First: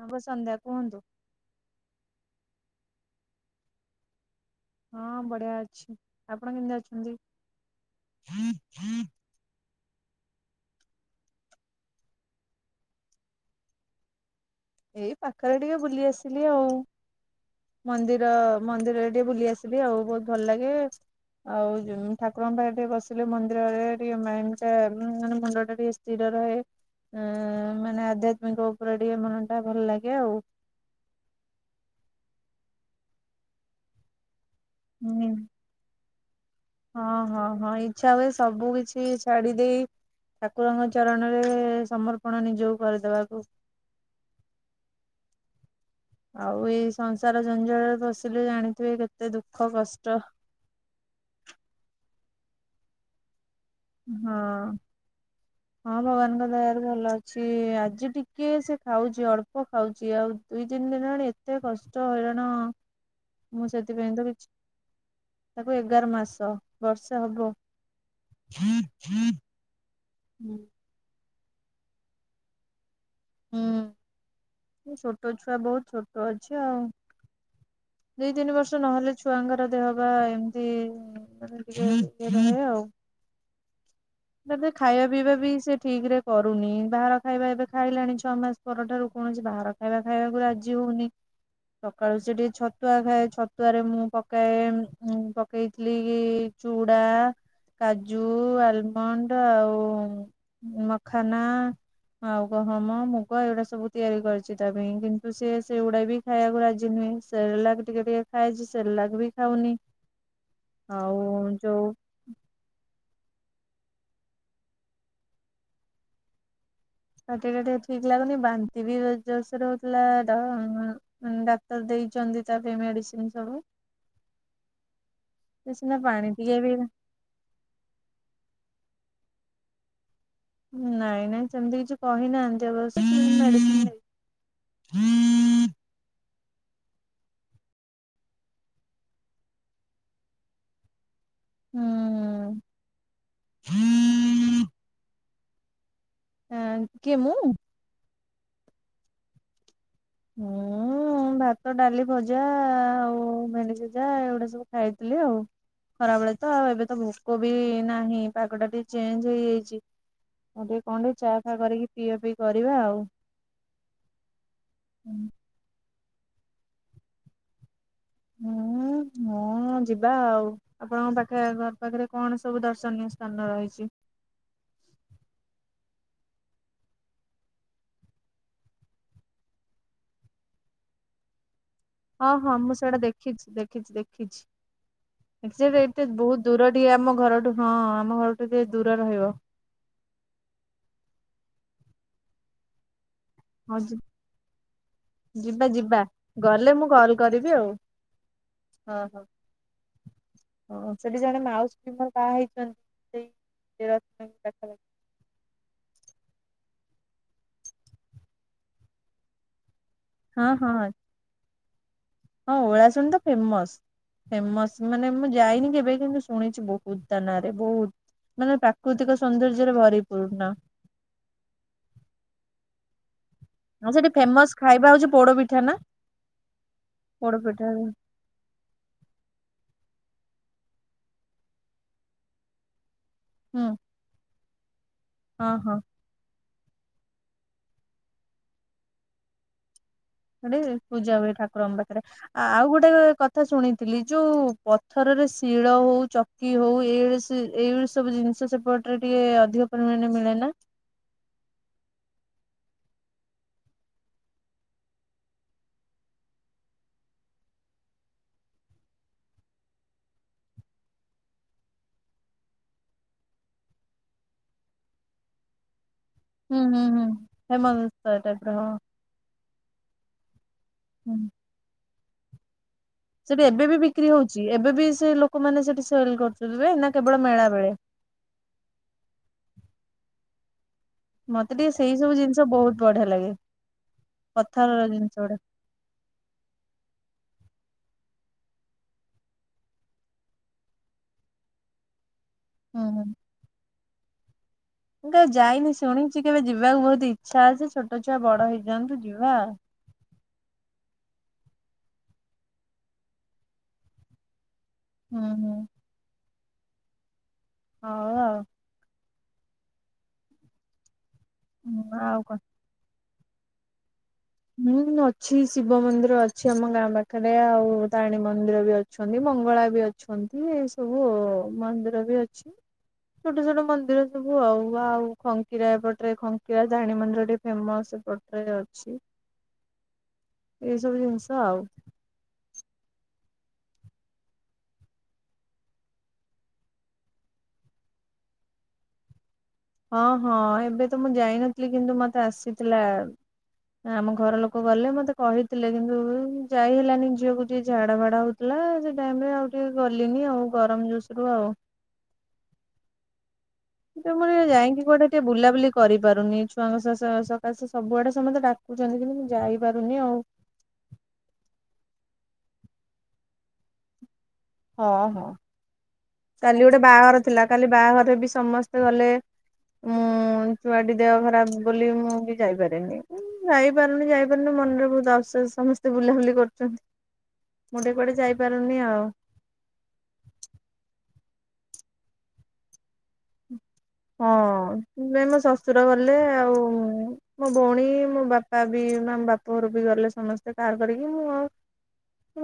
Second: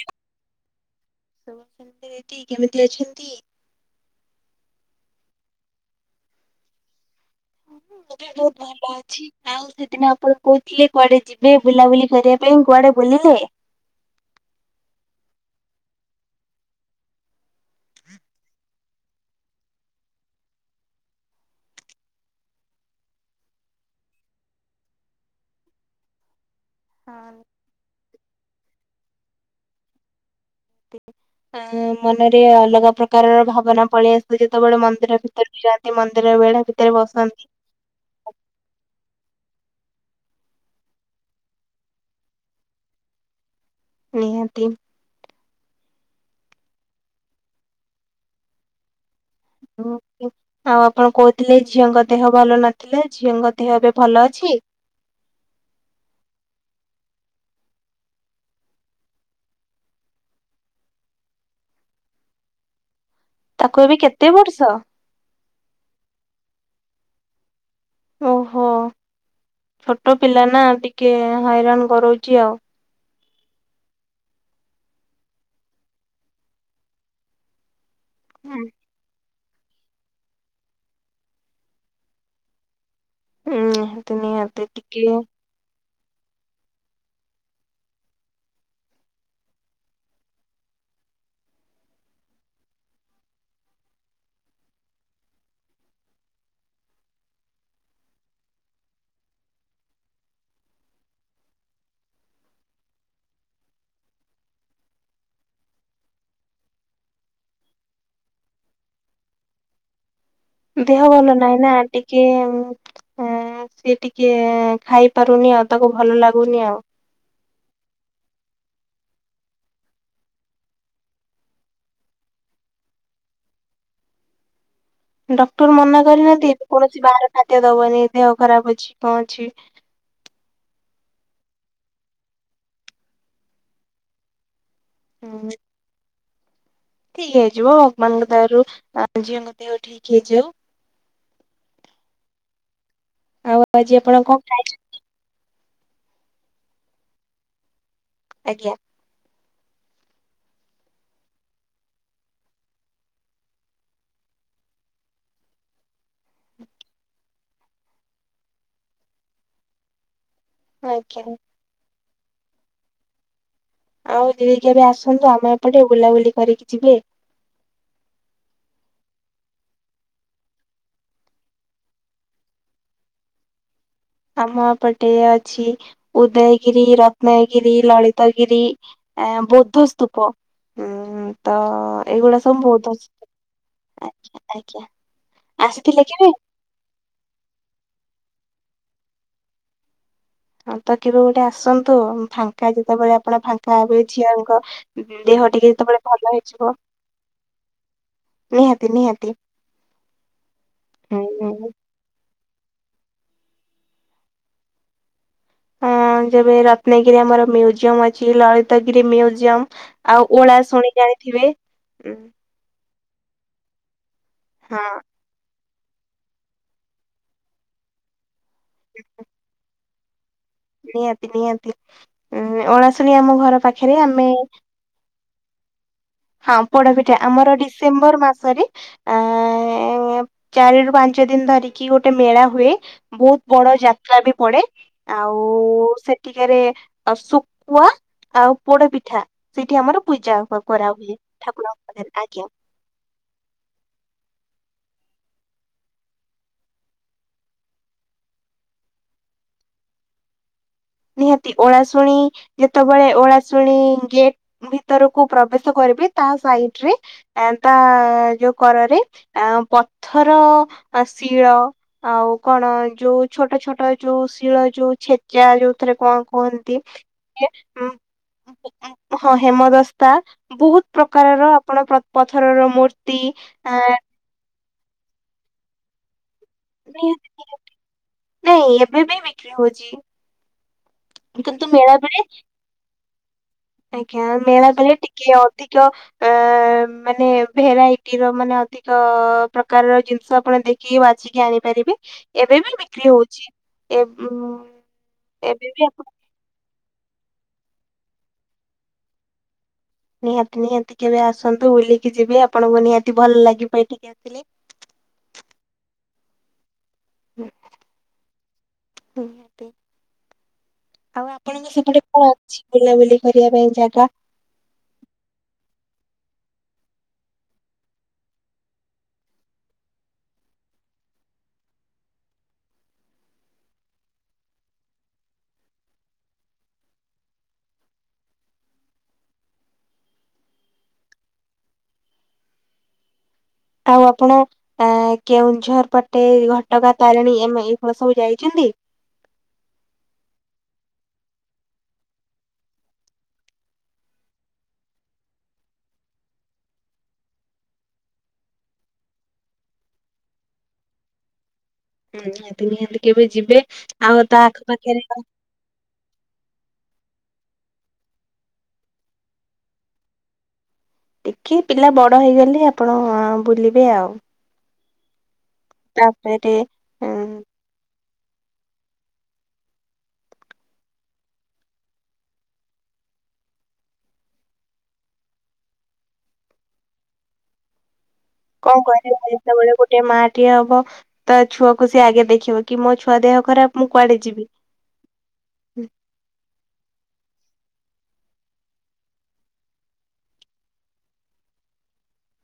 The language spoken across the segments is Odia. ହବ ସନ୍ଧ୍ୟା। କୁହନ୍ତୁ? [unintelligible] ଦିଦି କେମିତି ଅଛନ୍ତି? ହଁ ବଢିଆ ଅଛି ଆପଣ କେମିତି ଅଛନ୍ତି? [unintelligible] ଭଲ ଅଛି। ଆଉ ସେଦିନ ଆପଣ କହୁଥିଲେ କୁଆଡେ ଯିବେ ବୁଲାବୁଲି କରିବା ପାଇଁ କୁଆଡେ ବୁଲିଲେ? ଏଇ ପାଖରେ ଟିକେ ବୁଲି ଆସିଲି ଆଉ। ମନ୍ଦିର ମନ୍ଦିରରେ ଟିକେ ବୁଲି ଆସିବି ଆଉ ବହୁତ ଭଲ ଲାଗେ ଆଉ ଠାକୁରଙ୍କ ପାଖାରେ ଟିକେ ବସିଲେ ମନ୍ଦିରରେ ଟିକେ ମାନେ ମୁଣ୍ଡ ଟା ଟିକେ ସ୍ଥିର ରହେ ଆ ମାନେ ଆଧ୍ୟାତ୍ମିକ ଉପରେ ଟିକେ ମନ ଟା ଭଲ ଲାଗେ ଆଉ। ଅ ମନରେ ଅଲଗା ପ୍ରକାରର ଭାବନା ପଳେଇ ଆସବ ଯେତେବେଳେ ମନ୍ଦିର ହୁଁ। ଭିତରେ ଯାଇକି ମନ୍ଦିର ବେଢା ଭିତରେ ହଁ ବସନ୍ତି ହଁ ହଁ ଇଚ୍ଛା ହୁଏ ସବୁ କିଛି ଛାଡି ଦେଇ ଠାକୁରଙ୍କ ଚରଣରେ ସମର୍ପଣ ନିଜକୁ କରିଦବାକୁ। ନିହାତି। ଆଉ ଏଇ ସଂସାର ଜଞ୍ଜଳରେ ପସିଲେ ଜାଣିଥିବେ କେ ତେ ଦୁଃଖ। କଷ୍ଟ। ଆଉ ଆପଣ କହୁଥିଲେ ଝିଅଙ୍କ ଦେହ ଭଲ ନଥିଲା ଝିଅଙ୍କ ଦେହ ଏବେ ଭଲ ହଁ। ଅଛି। ହଁ ଭଗବାନଙ୍କ ଦୟାରୁ ଭଲ ଅଛି। ଆଜି ଟିକେ ସେ ଖାଉଚି ଅଳ୍ପ ଖାଉଚି ଆଉ ଦୁଇ ତିନି ଦିନ ହେଣି ଏତେ କଷ୍ଟ ହଇରାଣ ମୁଁ ତାକୁ ଏବେ ସେଥିପାଇଁ ତ କେତେ କିଛି ବର୍ଷ? ତାକୁ ଏଗାର ମାସ ବର୍ଷେ ହବ। ଓହୋ ଛୋଟ ପିଲା ହୁଁ। ନା ଟିକେ ହଇରାଣ କରୋଉଚି ଆଉ। ହୁଁ ଛୋଟ ଛୁଆ ବହୁତ ଛୋଟ ଅଛି ଆଉ। ଦୁଇ ତିନି ବର୍ଷ ନହେଲେ ଛୁଆଙ୍କର ଦେହ ବା ଏମିତି ମେ ଟିକେିକ ରହେ ଆଉ। ହୁଁ। ନିହାତି ମେ ଖାଇବା ଟିକେ ପିଇବା ବି ସେ ଠିକ ରେ କରୁନି ବାହାର ଖାଇବା ଏବେ ଖାଇଲାଣି ଛଅ ମାସ ପରଠାରୁ କୌଣସି ବାହାର ଖାଇବା ଖାଇବାକୁ ରାଜି ହଉନି। ସକାଳୁ ସେ ଟିକେ ଛତୁଆ ଖାଏ ଛତୁଆରେ ମୁଁ ପକାଏ କହିଥିଲି କି ଚୁଡା କାଜୁ ଆଲ ମଣ୍ଡ ଆଉ ମଖାନା ଆଉ ଗହମ ମୁଗ ଏଗୁଡା ସବୁ ତିଆରି କରିଚି ତା ପାଇଁ କିନ୍ତୁ ସେି ସେଗୁଡା ବି ଖାଇବାକୁ ରାଜି ନୁହେଁ। ସେରେଲାକ ଟିକେ ଟିକେ ଖାଏ ସେରେଲାକ ବି ଖାଉନି। ଦେହ ଆଉ ଭଲ ନହିଁ ନା ଯୋଉ ଟି ଟେ ସିଏ ଟିକେ ଖାଇପାରୁନି ଆଉ ତାକୁ ଭଲ ଲାଗୁନି ଆଉ। ଦେହ ଟା ଠିକ ଲାଗୁନି ବାନ୍ତି ବି ଜୋରସରେ ରଉଥିଲା ତ ଉଁ ଡାକ୍ତର ଦେଇଚନ୍ତି ତା ପାଇଁ ମେଡିସିନ ସବୁ। [unintelligible] ସେ ଡକ୍ଟର ସିନା ମନା ପାଣି କରିନାହାନ୍ତି ଟିକେ ଏବେ ବି କୌଣସି ବାହାର ଖାଦ୍ୟ ଦବନି ଦେହ ଖରାପ ଅଛି କଣ ଅଛି? ନାଇଁ ନାଇଁ ସେମିତି କିଛି କହିନାହାନ୍ତି ଅବଶ୍ୟ [unintelligible] ହଁ। ଠିକ ହେଇଯିବ ଭଗବାନଙ୍କ ଦୟାରୁ ଝିଅଙ୍କ ଦେହରୁ ଠିକ ହେଇଯିବ। ହୁଁ। ଆଉ ଆଜି ଆପଣ କଣ ଖାଇଚନ୍ତି? ହଁ କେ ମୁଁ? ଆଜ୍ଞା। ହୁଁ ହୁଁ ଭାତ, ଡାଲି ଭଜା ଆଉ ମେଣ୍ଡି ଭଜା ଏଇଗୁଡା ସବୁ ଖାଇଥିଲି ଆଉ। ଖରା ବେଳେ ତ, ଆଉ ଏବେ ତ ଭୋକ ବି ନାହିଁ ପାଗଟା ଟିକେ ଚେଞ୍ଜ ହେଇଯାଇଛି। ଆଉ ଟିକେ କଣ ଟେ ଚା ଆଜ୍ଞା ଫା କରିକି ପିଆଜ ପିଆ ପିଇ କରିବା ଆଉ। ଆଉ ଦି ହଜାର ଆସନ୍ତୁ, ଆମେ ଏପଟେ ବୁଲାବୁଲି କରିକି ଯିବେ। [unintelligible] ମୁଁ ଯିବା ଆଉ, ଆପଣଙ୍କ ପାଖେ ଘର ପାଖରେ କଣ ସବୁ ଦର୍ଶନୀୟ ସ୍ଥାନ ରହିଛି। ଆମପଟେ ଅଛି ଉଦୟଗିରି, ରତ୍ନଗିରି, ଲଳିତଗିରି। ଆ ବୌଦ୍ଧସ୍ତୂପ, ଉଁ ତ ହଁ ଏଇଗୁଡା ହଁ ସବୁ ମୁଁ ସେଇଟା ବୌଦ୍ଧ ଦେଖିଛି, ଦେଖିଛି, ଆଚ୍ଛା ଆଜ୍ଞା ଦେଖିଛି ସେଇଟା ଆସିଥିଲେ ଏତେ କେବେ? ବହୁତ ଦୂର ଟିଇ ଆମ ଘରଠୁ, ହଁ ଆମ ଘରଠୁ ଟିକେ ଦୂର ରହିବ। ଫାଙ୍କା କେବେ ଗୋଟେ ଆସନ୍ତୁ, ଫାଙ୍କା ଯେତେବେଳେ ଆସ ଆପଣ ହଁ ଯି ଫାଙ୍କାବେ ଝିଅଙ୍କ ଦେହ ଯିବା ଟିକେ ଯିବା ଯେତେବେଳେ ଭଲ ହେଇଯିବ ଗଲେ ମୁଁ କଲ୍ କରିବି ଆଉ ନିହାତି ହଁ ନିହାତି। ହଁ ସେଠି ହୁଁ ଜଣେ ହୁଁ। ମାଉସୀ ମୋର ବାହା ହେଇଛନ୍ତି। ସେଇ ରନ ଦେଖାଖି [unintelligible] ହଁ ଯେବେ ରତ୍ନଗିରି ଆମର ମୁଜିୟମ ଅଛି, ଲଳତାଗିରି ମୁଜିୟମ ଆଉ ହଁ ଓଳା ହଁ ହଁ ଶୁଣି ଜାଣିଥିବେ? ହୁ ହଁ ଓଳାଶୁଣ ତ ଫେମସ, ଫେମସ ହଁ ମାନେ ମୁଁ ଯାଇନି କେବେ କିନ୍ତୁ ଶୁଣିଛି ବହୁତ ତା ନାରେ ବହୁତ, ମାନେ ପ୍ରାକୃତିକ ସୌନ୍ଦର୍ଯ୍ୟରେ ଭରିପୂର୍ଣ। ନିହାତି, ନିହାତି ଉଁ ଓଳାଶୁଣୀ ଆମ ଘର ଆଁ ପାଖରେ ସେଠି ଆମେ ଫେମସ ଖାଇବା ହଉଛି ପୋଡପିଠା ନା? ହଁ ପୋଡପିଠା, ପୋଡ ଆମର ପିଠା ହୁଁ ଡିସେମ୍ବର ମାସରେ ଆ ଚାରିରୁୁ ପାଞ୍ଚ ଦିନ ଧରିକି ଗୋଟେ ମେଳା ହୁଏ। ବହୁତ ବଡ ହଁ ଯାତ ମେଳାବି ପଡେ ଆଉ ହଁ ସେ ଟିକାରେ ଆ ଶୁଖୁଆ ଆଉ ପୋଡ ପିଠା, ସେଇଠି ଆମର ପୂଜା ସେଠି ହ କରାହଉ ପୂଜା ହୁଏ ଠାକୁରଙ୍କ ପାଖରେ। ଆଉ ଗୋଟେ ପାଥ ତା ଶୁଣିଥିଲି ଯୋଉ ପଥରରେ ଶିଳ ହଉ, ଚକି ହଉ ଏଇ ଏଇଳି ସବୁ ଜିନିଷ ସବ ଏପଟରେ ଟିକେ ଅଧିକ ପରିମାଣ ମିଳେ ନା? ନିହାତି, ଓଳାଶୁଣି ଯେତେବେଳେ ଓଳାଶୁଣି ଗେଟ ମୁଁ ଭିତରକୁ ପ୍ରବେଶ କରିବି, ତା ସାଇଡି ରେ ଏଁ ତା ଯୋଉ କରରେ ଅ ପଥର ଅ ଶିଳ ଆଉ କଣ, ଯୋଉ ଛୋଟ, ଛୋଟ ଯୋଉ ଶିଳ ଯୋଉ ଛେଚା ଯୋଉଥିରେ କଣ ହୁଁ କୁହନ୍ତି, ହୁଁ ହୁଁ ସିଏ ହୁଁ ହେମଦସ୍ତା ଟାଇପ ର ହଁ। ହଁ ହେମଦସ୍ତା ବହୁତ ହୁଁ ପ୍ରକାରର ଆପଣ ପ୍ର ପଥରର ମୂର୍ତ୍ତି ସେଠି ଏବେ ଆ ବି ବିକ୍ରି ହଉଛି, ଏବେ ବି ସେ ଲୋକମାନେ ସେଠି ସେଲ କରୁ ନା କେବଳ ମେଳା ବେଳେ? ନାଇଁ, ଏବେ ବି ବିକ୍ରି ହଉଛି। ମତେ କିନ୍ତୁ ଟିକେ ସେଇ ମେଳା ସବୁ ବେଳେ, ଜିନିଷ ବହୁତ ବଢିଆ ଲାଗେ ଆଜ୍ଞା ମେଳା ପଥରର ବେଳେ ଜିନିଷ ଟିକେ ଗୁଡା ଅଧିକ ଅ ମାନେ ଭେରାଇଟିର ମାନେ ଅଧିକ ପ୍ରକାରର ଜିନିଷ ଆପଣ ଦେଖ କି ବାଜିକି ଆଣିପାରିବେ। ଏବେ ବି ହୁଁ ହୁଁ। ବିକ୍ରି ହଉଛି। ଏବ ଉଁ ମୁଁ କେବେ ଏବେ ଯାଇନି ବି ଆପଣ ଶୁଣିିଛି, କେବଳ ଯିବାକୁ ବହୁତ ଇଚ୍ଛା ଅଛି। ଛୋଟ ଛୁଆ ବଡ ହେଇଯାଆନ୍ତୁ ଯିବା ଆଉ। ନିହାତି, ନିହାତି କେବେ ଆସନ୍ତୁ। ବୁଲିକି ଯିବେ ଆପଣଙ୍କୁ ନିହାତି ଭଲ ଲାଗିିବ ଏଠିକି ଆସିଲେ। ହୁଁ ହୁଁ ହୁଁ ହଉ ଆଉ। ଆଉ ଆପଣଙ୍କ ହୁଁ ସେପଟେ ଆଉ କଣ ଅଛି। ବୁଲାବୁଲି କରିବା ପାଇଁ ଜାଗା। ହୁଁ ଅଛି ଶିବ ମନ୍ଦିର ଅଛି ଆମ ଗାଁ ପାଖରେ ଆଉ ତାରିଣୀ ମନ୍ଦିର ବି ଅଛି। ଅଛନ୍ତି ମଙ୍ଗଳା ବି ଅଛନ୍ତି ଏ ସବୁ ମନ୍ଦିର ବି ଅଛି। ଛୋଟ ଛୋଟ ମନ୍ଦିର ସବୁ ଆଉ ଆଉ ଖଙ୍କିରା ଏପଟରେ ଖଙ୍କିରା ସାହାଣୀ ମନ୍ଦିର ଟିକେ ଫେମସ୍ ଏପଟେ। ଅଛି। ଏଇ ସବୁ ଜିନିଷ ଆଉ। ଆଉ ଆପଣ କେଉଁଝର ପଟେ ଘଟଗାଁ ତାରିଣୀ ଏ ଏଇପଟ ସବୁ ଯାଇଛନ୍ତି। ହଁ ହଁ ଏବେ ତ ମୁଁ ଯାଇନଥିଲି କିନ୍ତୁ ମତେ ଆସିଥିଲା। ଆମ ଘର ଲୋକ ଗଲେ ମତେ କହିଥିଲେ କିନ୍ତୁ ଯାଇ ହେଲାନି ଝିଅକୁ ଯିଏ ଝାଡା ଭାଡା ହଉ। ଥିଲା ସେ ଟାଇମ ରେ ଆଉ ଟିକେ ଗଲିଣିି ଆଉ ଗରମ ଜୁସ ରୁ ଆଉ। ହୁଁ ନିହାତି ନିହାତି କେବେ ଯିବେ। ତ ଆଉ ମୁଁ ତା ଯାଇକି ଆଖପାଖରେ କୁଆଡେ ଟିକେ ବୁଲା ବୁଲି। କରିପାରୁନି ଛୁଆଙ୍କ ସକାଶେ ସବୁଆଡେ ସମସ୍ତେ ଡାକୁଛନ୍ତି କିନ୍ତୁ ମୁଁ ଯାଇପାରୁନି ଆଉ। ଟିକେ ପିଲା ବଡ଼ ହେଇଗଲେ ଆପଣ ବୁଲିବେ ଆଉ। ହଁ ହଁ। ତା। କାଲି ଗୋଟେ ବାହାଘର ଥିଲା କାଲି ବାହାଘରରେ ବି ସମସ୍ତେ ଗଲେ। ମୁଁ ଛୁଆଟି ଦେହ ଖରାପ ବୋଲି ମୁଁ ବି ଯାଇପାରିନି ଯାଇପାରୁନି ଯାଇ। ମନରେ ବହୁତ ଅବସୋସ୍ ସମସ୍ତେ ବୁଲାବୁଲି କରୁଛନ୍ତି ମୁଁ ଟିକେ କୁଆଡେ ଯାଇ। କଣ କହିବି [inaudible] ଯେତେବେଳେ ଗୋଟେ ମା ଟିଏ ହବ ତା ଛୁଆକୁ ସିଏ ଆଗେ ଦେଖିବ କି ମୋ ଛୁଆ ଦେହ ଖରାପ। ମୁଁ କୁଆଡେ ଯିବି ହଁ ନାଇ ମୋ ଶଶୁର ଗଲେ ଆଉ। ମୋ ଭଉଣୀ ମୋ ବାପା ବି ମୋ ବାପା ଘର ବି ଗଲେ ସମସ୍ତେ କାର୍ କରିକି ମୁଁ ଆଉ।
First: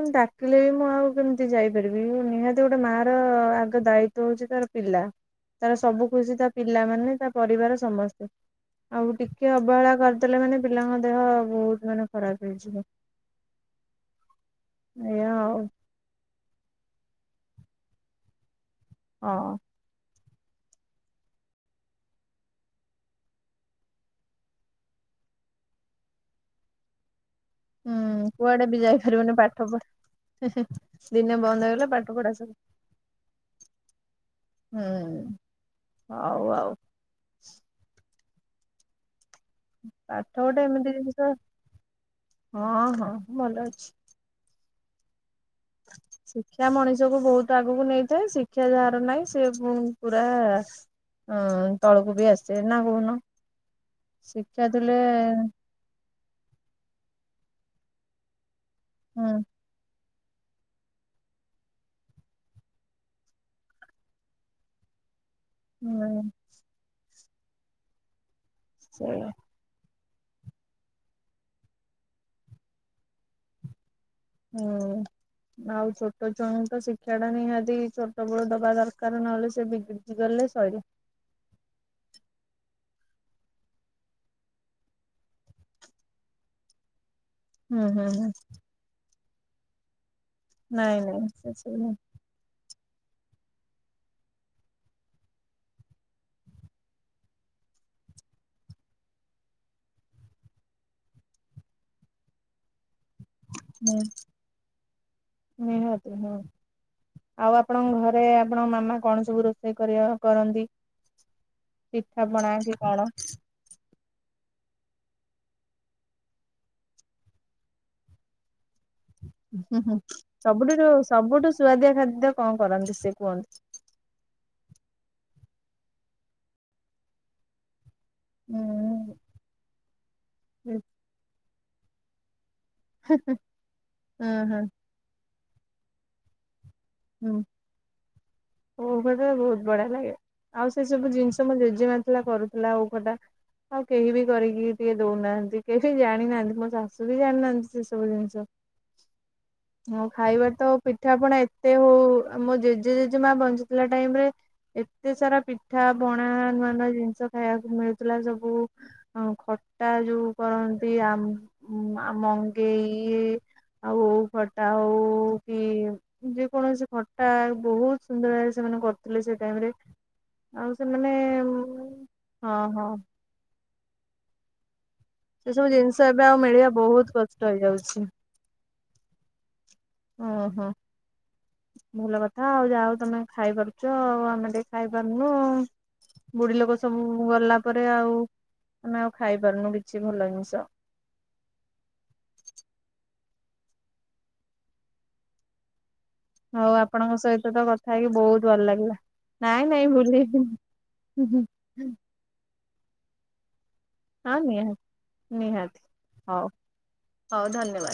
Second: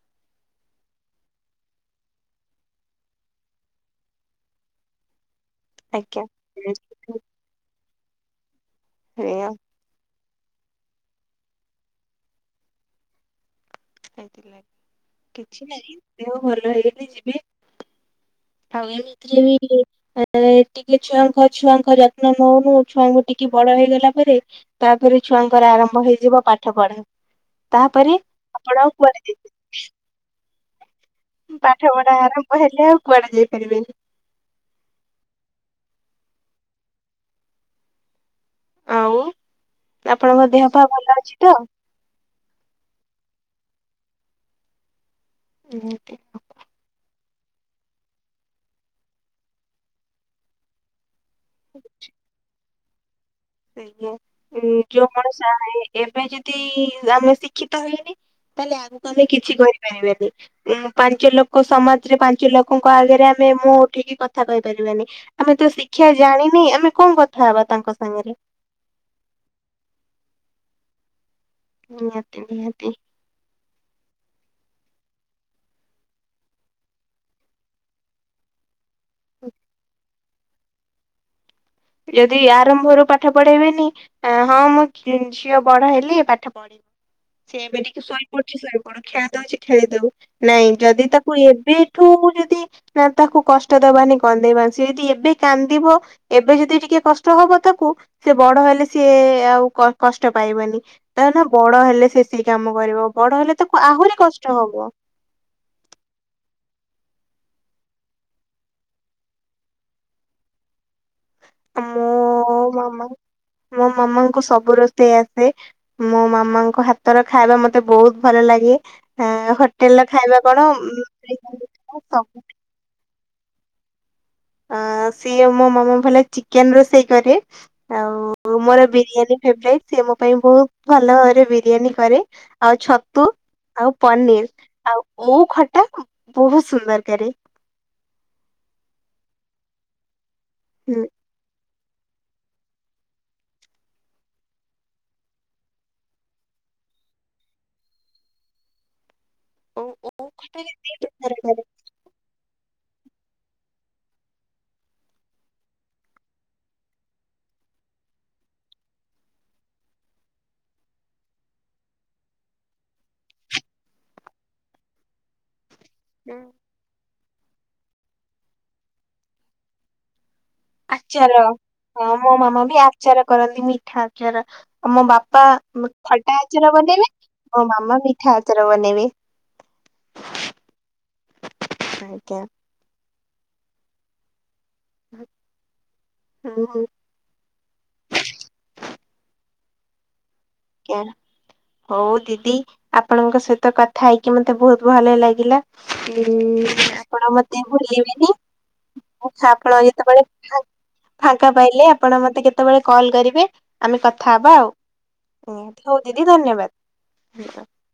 ମୁଁ ଡାକିଲେ ବି ମୁଁ ଆଉ କେମିତି ଯାଇପାରିବି ନିହାତି ଗୋଟେ ମା ର ଆଗ ଦାୟିତ୍ଵ ହଉଛି ତାର। ପିଲା। ତାର ସବୁ ଆଜ୍ଞା। ଖୁସି ତା ପିଲାମାନେ ତା ପରିବାର ସମସ୍ତେ ଆଉ ଟିକେ ଅବହେଳା କରି। ଦେଲେ ମାନେ ପିଲାଙ୍କ ଦେହ ବହୁତ ମାନେ ଖରାପ ହେଇଯିବ। ଏଇଆ ସେଥିଲାଗି ଆଉ କିଛି ନାହିଁ ଦେହ ଭଲ ହେଇ ବି ଯିବେ। ଆଉ ହଁ ଏମିତିରେ ବି। ଆ ଟିକେ ଛୁଆଙ୍କ ଛୁଆଙ୍କ ଯତ୍ନ ନଉନୁ ଛୁଆଙ୍କୁ ଟିକେ ବଡ ହେଇଗଲା ପରେ। ତାପରେ ଛୁଆଙ୍କର ଆରମ୍ଭ ହେଇଯିବ ପାଠ ପଢା। ତାପରେ ହୁଁ କୁଆଡେ ଆପଣ ବି ଆଉ କୁଆଡେ। ଯାଇପାରିବନି ପାଠ ପଢା ଦିନେ ବନ୍ଦ ହେଇଗଲା ପାଠ ପଢା ସବୁ ଆରମ୍ଭ ହେଲେ ଆଉ କୁଆଡେ ଯାଇପାରିବେନି। ହୁଁ ହୋଉ ଆଉ। ଆଉ ପାଠ ଆପଣଙ୍କ ଗୋଟେ ଦେହ ପା ଏମିତି ଭଲ ଜିନିଷ ଅଛି ତ। ହଁ ହଁ ଭଲ ଅଛି। ହ [inaudible] ଶିକ୍ଷା ମଣିଷକୁ ବହୁତ ଆଗକୁ ନେଇଥାଏ ଶିକ୍ଷା ଯାହାର ନାହିଁ ସେ ପୁରା। ହଁ ତଳକୁ ବି ଆସେ ନା କହୁନ। ଆଜ୍ଞା ଶିକ୍ଷା ସେ ଥିଲେ ଯୋଉ ମଣିଷ। ଏବେ ଯଦି ଆମେ ଶିକ୍ଷିତ ହେଇନି ତାହେଲେ ଆଗକୁ ଆମେ ହୁଁ କିଛି କରିପାରିବାନି। ଉଁ ପାଞ୍ଚ ଲୋକ ସମାଜରେ ପାଞ୍ଚ ଲୋକଙ୍କ ଆଗରେ ଆମେ ମୁହଁ ଉଠିକି କଥା କହିପାରିବାନି। ଆମେ ତ ଶିକ୍ଷା ହୁଁ ଜାଣିନି ଆମେ କଣ କଥା ହବା ତାଙ୍କ ସାଙ୍ଗରେ। ସେୟା। ନିହାତି ନିହାତି। ହୁଁ। ଆଉ ଛୋଟ ଛୁଆଙ୍କୁ ତ ଶିକ୍ଷା ଟା ନିହାତି ଛୋଟ ବେଳୁ ଦବା ଦରକାର ନହେଲେ ସେ ବି ଗଲେ ସଇଲା। ଯଦି ଆରମ୍ଭରୁ ପାଠ ପଢେଇବେନି ଆଁ ହଁ ମୁଁ ଝିଅ ବଡ ହେଲି ପାଠ ପଢିବି। ସେ ଏବେ ହୁଁ ଟିକେ ହୁଁ ହୁଁ ଶୋଇପଡୁଛି ଶୋଇପଡୁ ଖେଆଳି ଦଉଛି ଖେଳି ଦଉ। ନାଇଁ ଯଦି ନାଇଁ ତାକୁ ସେ ସବୁ ଏବେଠୁ ମୁଁ ଯଦି ନାଁ ତାକୁ କଷ୍ଟ ଦବାନି କନ୍ଦେଇବ ସେ ଯଦି ଏବେ କାନ୍ଦିବ ଏ ଏ ଯଦି ଟିକେ କଷ୍ଟ ହବ ତାକୁ ସେ ବଡ ହେଲେ ସିଏ ଆଉ କଷ୍ଟ ପାଇବନି। ତା ନାଁ ବଡ ହେଲେ ସେଠି କାମ କରିବ ବଡ ହେଲେ ତାକୁ ଆହୁରି କଷ୍ଟ ହବ। ନିଁହାତି ହୁଁ। ଆଉ ଆପଣଙ୍କ ଘରେ ଆପଣଙ୍କ ମାମା କଣ ସବୁ ରୋଷେଇ କରିବା କରନ୍ତି? ମୋ ପିଠା ପଣାକି ମାମା କଣ? ମୋ ମାମାଙ୍କୁ ସବୁ ରୋଷେଇ ଆସେ। ମୋ ମାମାଙ୍କ ହାତର ଖାଇବା ମତେ ବହୁତ୍ ଭଲ ଲାଗେ। ଆ ହୁଁ ହୋଟେଲ ହୁଁ ର ଖାଇବା କଣ ସବୁଠୁଠୁ ସବୁଠୁ ସୁଆଦିଆ ଉଁ, ଖାଦ୍ୟ ସବୁ କଣ କରନ୍ତି ସେ କୁହନ୍ତି। ଅ ସିଏ ମୋ ମାମା ଭଲ ଚିକେନ୍ ରୋଷେଇ କରେ ଆଉ ମୋର ହୁଁ। ବିରିୟାନୀ ଫ୍ରେବରାଟ୍ ସେ ମୋ ପାଇଁ ବହୁତ୍ ହୁଁ ଭଲ ଭାବରେ ବିରିୟାନୀ କରେ। ଆଉ ଛତୁ ଆଉ ପନିର୍ ହୁଁ ଆଉ ଓଉ ଖଟା ବହୁତ୍ ସୁନ୍ଦର। କରେ ହୁଁ ଓ ଗଟେ ବହୁତ୍ ବଢିଆ ଲାଗେ ଆଉ ସେ ହୁଁ। ସବୁ ଜିନିଷ ତ ମୋ ଜେଜେମା ଥିଲା କରୁଥିଲା ଓଉ ଖଟା। ଆଉ କେହି ବି କରିକି ଟିକେ ଦଉନାହାନ୍ତି କେହି ବି ଜାଣିନାହାନ୍ତି ମୋ ଶାଶୁ ବି ଜାଣିନାହାନ୍ତି ସେ ସବୁ ଜିନିଷ। [unintelligible] ହଁ ଓଉ ଖାଇବ ଖଟା ତ ଦି ପ୍ରକାର ପିଠାପଣ କରେ ଏତେ ହଉ ଆମ ଜେଜେ ଜେଜେ ମା ବଞ୍ଚୁଥିଲା ଟାଇମ୍ ରେ ଏତେ ସାରା ପିଠା ପଣା ନୂଆ ନୂଆ ଜିନିଷ ଖାଇବାକୁ ମିଳୁଥିଲା ସବୁ। ଆଉ ଖଟା ଯୋଉ କରନ୍ତି ଆ ଆମ ଙ୍ଗେଇ ଆଉ ଖଟା ହଉ କି ଯେ କୌଣସି ଖଟା ବହୁତ୍ ସୁନ୍ଦର ଭାବେ ସେମାନେ କରିଥିଲେ ସେ ଟାଇମ୍ ରେ। ଆଉ ସେମାନେ ଆଚାର। ମୋ ହଁ ମାମା ବି ହଁ। ଆଚାର କରନ୍ତି ମିଠା ଆଚାର ଆ ମୋ ବାପା ସେ ସବୁ ଜିନିଷ ଏବେ ଆଉ ଖଟା ମିଳିବା ଆଚାର ବନେଇଲେ ବହୁତ କଷ୍ଟ ମୋ ହେଇଯାଉଛି। ମାମାଠି ଠାଆଚାର ବନେଇବେ। ଓ ହୋ ଭଲ ଆଜ୍ଞା। କଥା ଆଉ ଯାହା ହଉ ତମେ ଖାଇପାରୁଚ ଆଉ ଆମେ ଦେ ଖାଇ ପାରୁନୁ ବୁଢୀ ହୁଁ ଲୋକ ସବୁ ଗଲା ତା ପରେରେ ଆଉ ଆମେ ଆଉ ଖାଇ ପାରୁନୁ କିଛି ଭଲ ଜିନିଷ। ଜ୍ଞା ହଉ ଦିଦି ଆପଣଙ୍କ ସହିତ କଥା ହେଇକି ମତେ ବହୁତ ଭଲ ଲାଗିଲା। ହୁଁ ହଉ ଆପଣଙ୍କ ଆପଣ ସହିତ ମତେ ତ କଥା ହେଇକି ଭୁଲିବେନି। ବହୁତ ଭଲ ଲାଗିଲା। ଆଛା ନାଇଁ ଆପଣ ନାଇଁ ଯେତେବେଳେ ଭୁଲେଇବିନି ଫା ଫାଙ୍କା ପାଇଲେ ଆପଣ ମତେ କେତେ କେତେବେଳେ କଲ୍ କରିବେ ଆମେ କଥା ହଁ ହବା ଆଉ। ନିହାତି ଉଁ ହଉ ଦିଦି ଧନ୍ୟବାଦ୍ ହଉ [unintelligible] ଧନ୍ୟବାଦ।